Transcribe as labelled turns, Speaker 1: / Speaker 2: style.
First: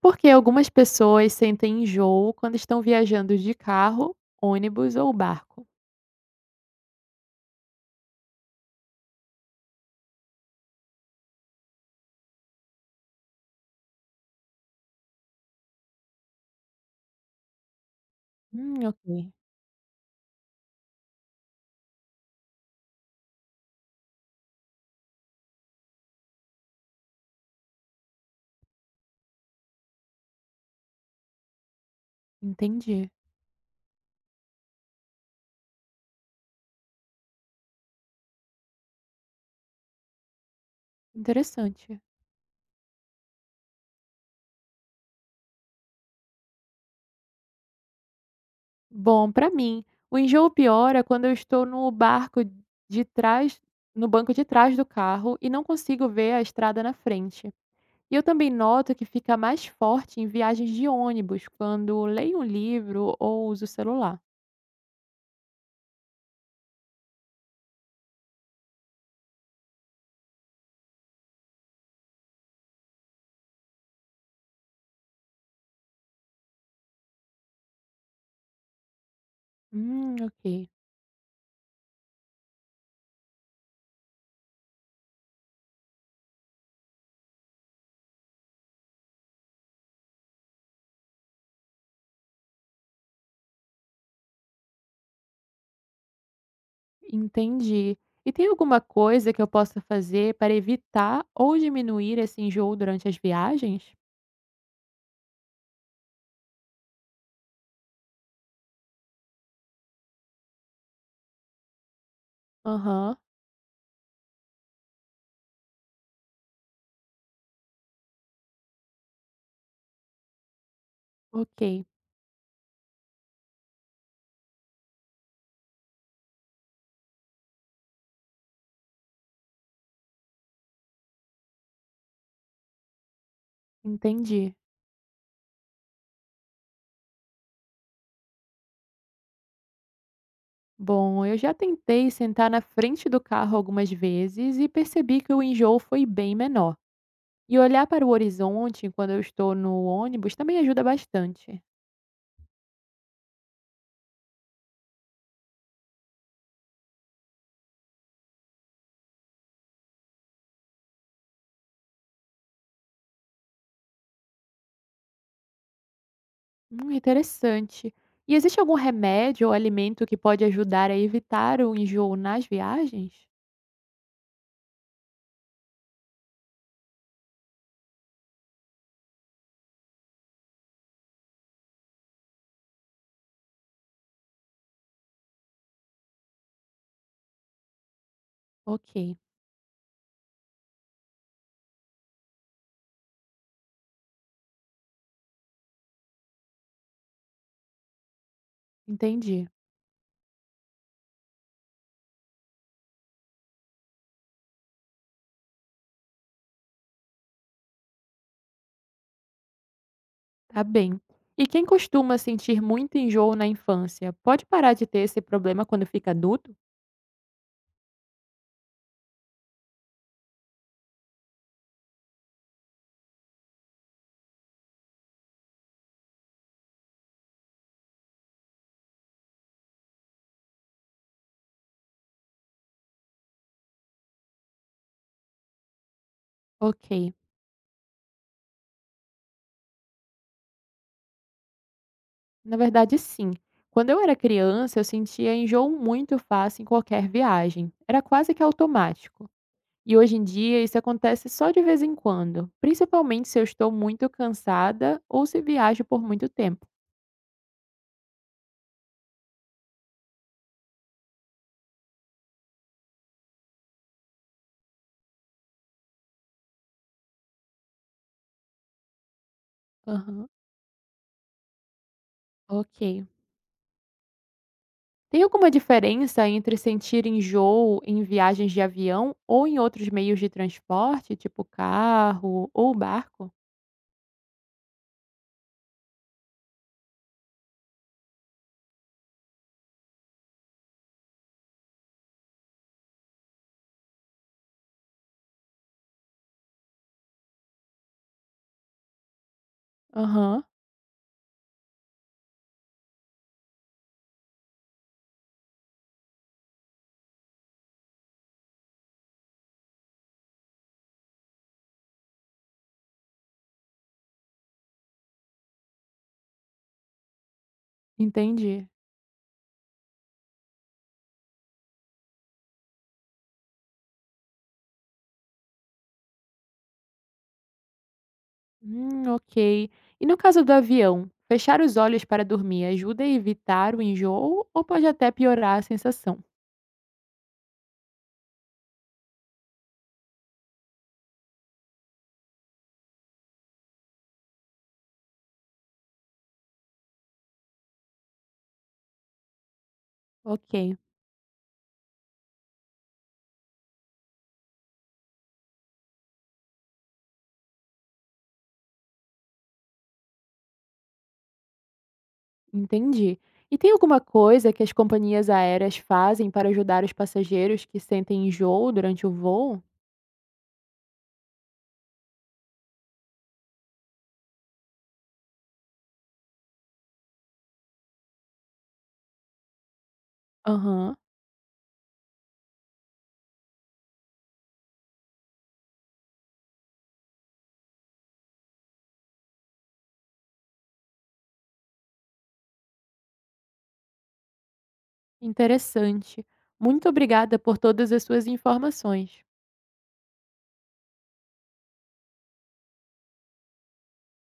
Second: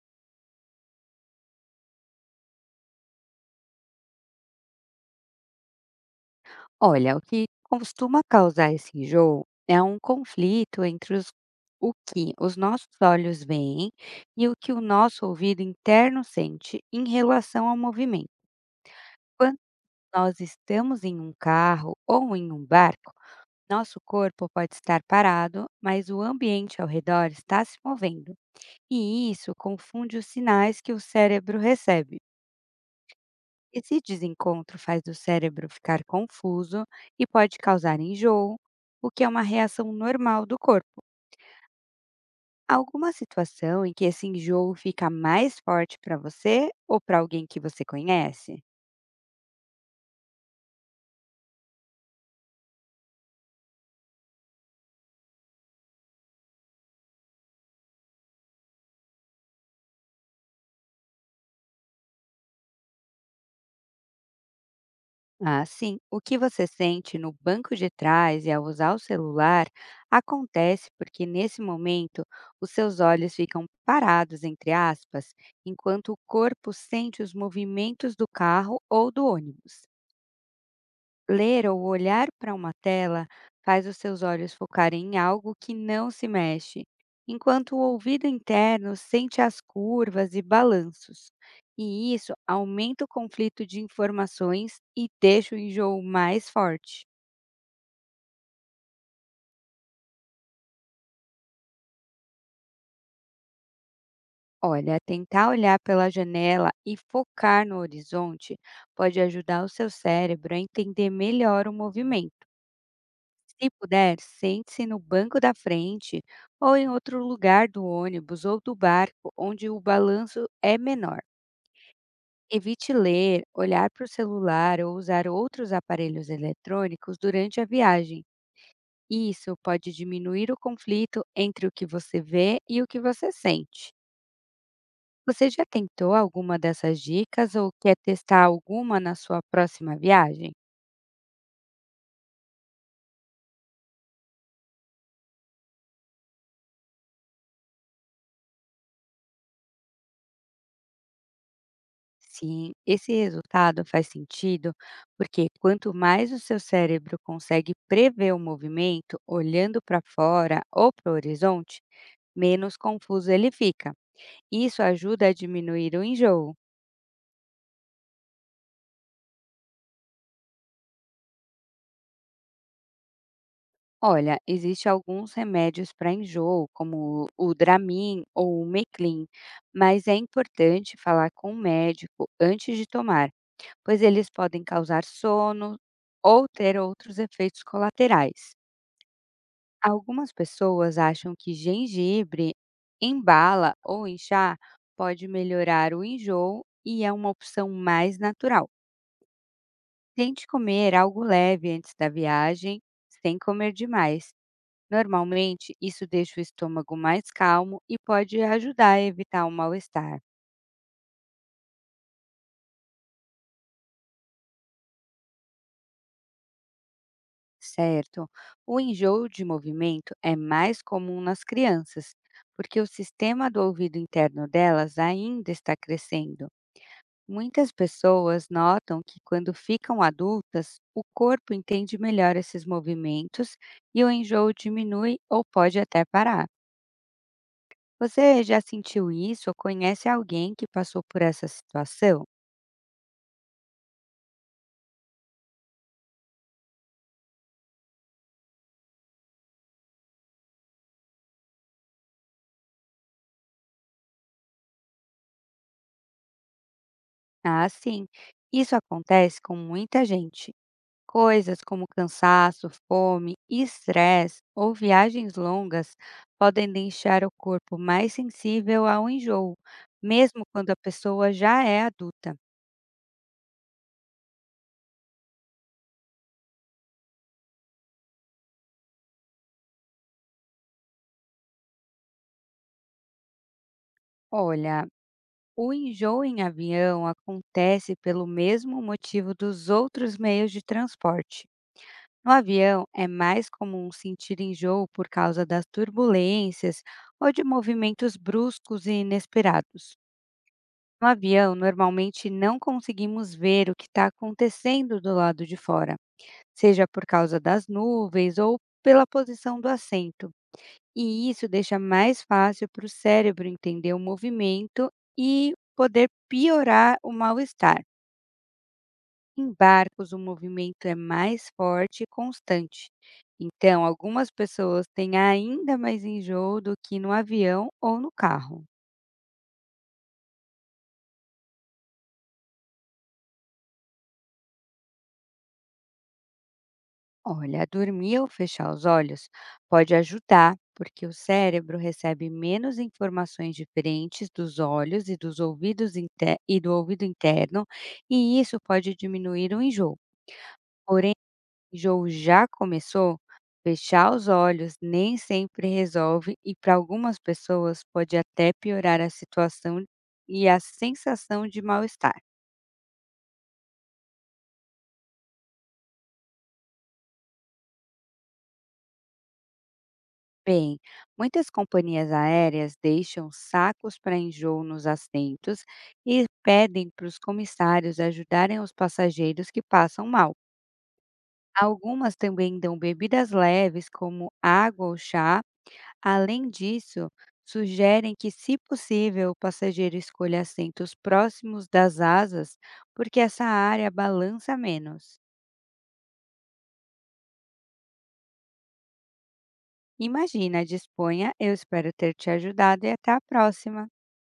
Speaker 1: Porque algumas pessoas sentem enjoo quando estão viajando de carro, ônibus ou barco.
Speaker 2: Olha, o que costuma causar esse enjoo é um conflito entre o que os nossos olhos veem e o que o nosso ouvido interno sente em relação ao movimento.
Speaker 1: Ok.
Speaker 2: Quando nós estamos em um carro ou em um barco, nosso corpo pode estar parado, mas o ambiente ao redor está se movendo. E isso confunde os sinais que o cérebro recebe.
Speaker 1: Entendi.
Speaker 2: Esse desencontro faz o cérebro ficar confuso e pode causar enjoo, o que é uma reação normal do corpo.
Speaker 1: Interessante.
Speaker 2: Há alguma situação em que esse enjoo fica mais forte para você ou para alguém que você conhece?
Speaker 1: Bom, para mim, o enjoo piora quando eu estou no barco de trás, no banco de trás do carro e não consigo ver a estrada na frente. E eu também noto que fica mais forte em viagens de ônibus, quando leio um livro ou uso o celular.
Speaker 2: Ah, sim. O que você sente no banco de trás e ao usar o celular acontece porque, nesse momento, os seus olhos ficam parados, entre aspas, enquanto o corpo sente os movimentos do carro ou do ônibus.
Speaker 1: Ok.
Speaker 2: Ler ou olhar para uma tela faz os seus olhos focarem em algo que não se mexe, enquanto o ouvido interno sente as curvas e balanços. E isso aumenta o conflito de informações e deixa o enjoo mais forte.
Speaker 1: Entendi. E tem alguma coisa que eu possa fazer para evitar ou diminuir esse enjoo durante as viagens?
Speaker 2: Olha, tentar olhar pela janela e focar no horizonte pode ajudar o seu cérebro a entender melhor o movimento.
Speaker 1: Aham,
Speaker 2: Se puder, sente-se no banco da frente ou em outro lugar do ônibus ou do barco onde o balanço é menor.
Speaker 1: ok,
Speaker 2: Evite ler, olhar para o celular ou usar outros aparelhos eletrônicos durante a viagem. Isso pode diminuir o conflito entre o que você vê e o que você sente.
Speaker 1: entendi.
Speaker 2: Você já tentou alguma dessas dicas ou quer testar alguma na sua próxima viagem?
Speaker 1: Bom, eu já tentei sentar na frente do carro algumas vezes e percebi que o enjoo foi bem menor. E olhar para o horizonte quando eu estou no ônibus também ajuda bastante.
Speaker 2: Sim, esse resultado faz sentido porque quanto mais o seu cérebro consegue prever o movimento olhando para fora ou para o horizonte, menos confuso ele fica. Isso ajuda a diminuir o enjoo.
Speaker 1: Interessante. E existe algum remédio ou alimento que pode ajudar a evitar o enjoo nas viagens?
Speaker 2: Olha, existem alguns remédios para enjoo, como o Dramin ou o Meclin, mas é importante falar com o médico antes de tomar, pois eles podem causar sono ou ter outros efeitos colaterais.
Speaker 1: Ok.
Speaker 2: Algumas pessoas acham que gengibre em bala ou em chá pode melhorar o enjoo e é uma opção mais natural.
Speaker 1: Entendi,
Speaker 2: Tente comer algo leve antes da viagem, sem comer demais. Normalmente, isso deixa o estômago mais calmo e pode ajudar a evitar o mal-estar,
Speaker 1: tá bem. E quem costuma sentir muito enjoo na infância, pode parar de ter esse problema quando fica adulto?
Speaker 2: certo? O enjoo de movimento é mais comum nas crianças, porque o sistema do ouvido interno delas ainda está crescendo. Muitas pessoas notam que quando ficam adultas, o corpo entende melhor esses movimentos e o enjoo diminui ou pode até parar.
Speaker 1: Ok,
Speaker 2: Você já sentiu isso ou conhece alguém que passou por essa situação?
Speaker 1: na verdade sim. Quando eu era criança, eu sentia enjoo muito fácil em qualquer viagem. Era quase que automático. E hoje em dia isso acontece só de vez em quando, principalmente se eu estou muito cansada ou se viajo por muito tempo.
Speaker 2: Ah, sim. Isso acontece com muita gente. Coisas como cansaço, fome, estresse ou viagens longas podem deixar o corpo mais sensível ao enjoo,
Speaker 1: Aham,
Speaker 2: mesmo quando a pessoa já é adulta.
Speaker 1: ok. Tem alguma diferença entre sentir enjoo em viagens de avião ou em outros meios de transporte, tipo carro ou barco?
Speaker 2: Olha, o enjoo em avião acontece pelo mesmo motivo dos outros meios de transporte. No avião, é mais comum sentir enjoo por causa das turbulências ou de movimentos bruscos e inesperados.
Speaker 1: Aham,
Speaker 2: No avião, normalmente não conseguimos ver o que está acontecendo do lado de fora, seja por causa das nuvens ou pela posição do assento. E isso deixa mais fácil para o cérebro entender o movimento e poder piorar o mal-estar.
Speaker 1: entendi.
Speaker 2: Em barcos, o movimento é mais forte e constante. Então, algumas pessoas têm ainda mais enjoo do que no avião ou no carro.
Speaker 1: Ok. E no caso do avião, fechar os olhos para dormir ajuda a evitar o enjoo ou pode até piorar a sensação?
Speaker 2: Olha, dormir ou fechar os olhos pode ajudar, porque o cérebro recebe menos informações diferentes dos olhos e e do ouvido interno, e isso pode diminuir o enjoo.
Speaker 1: Ok,
Speaker 2: Enjoo já começou? Fechar os olhos nem sempre resolve e para algumas pessoas pode até piorar a situação e a sensação de mal-estar.
Speaker 1: entendi. E tem alguma coisa que as companhias aéreas fazem para ajudar os passageiros que sentem enjoo durante o voo?
Speaker 2: Bem, muitas companhias aéreas deixam sacos para enjoo nos assentos e pedem para os comissários ajudarem os passageiros que passam mal.
Speaker 1: Aham.
Speaker 2: Algumas também dão bebidas leves, como água ou chá. Além disso, sugerem que, se possível, o passageiro escolha assentos próximos das asas, porque essa área balança menos.
Speaker 1: Interessante. Muito obrigada por todas as suas informações.
Speaker 2: Imagina, disponha, eu espero ter te ajudado e até a próxima!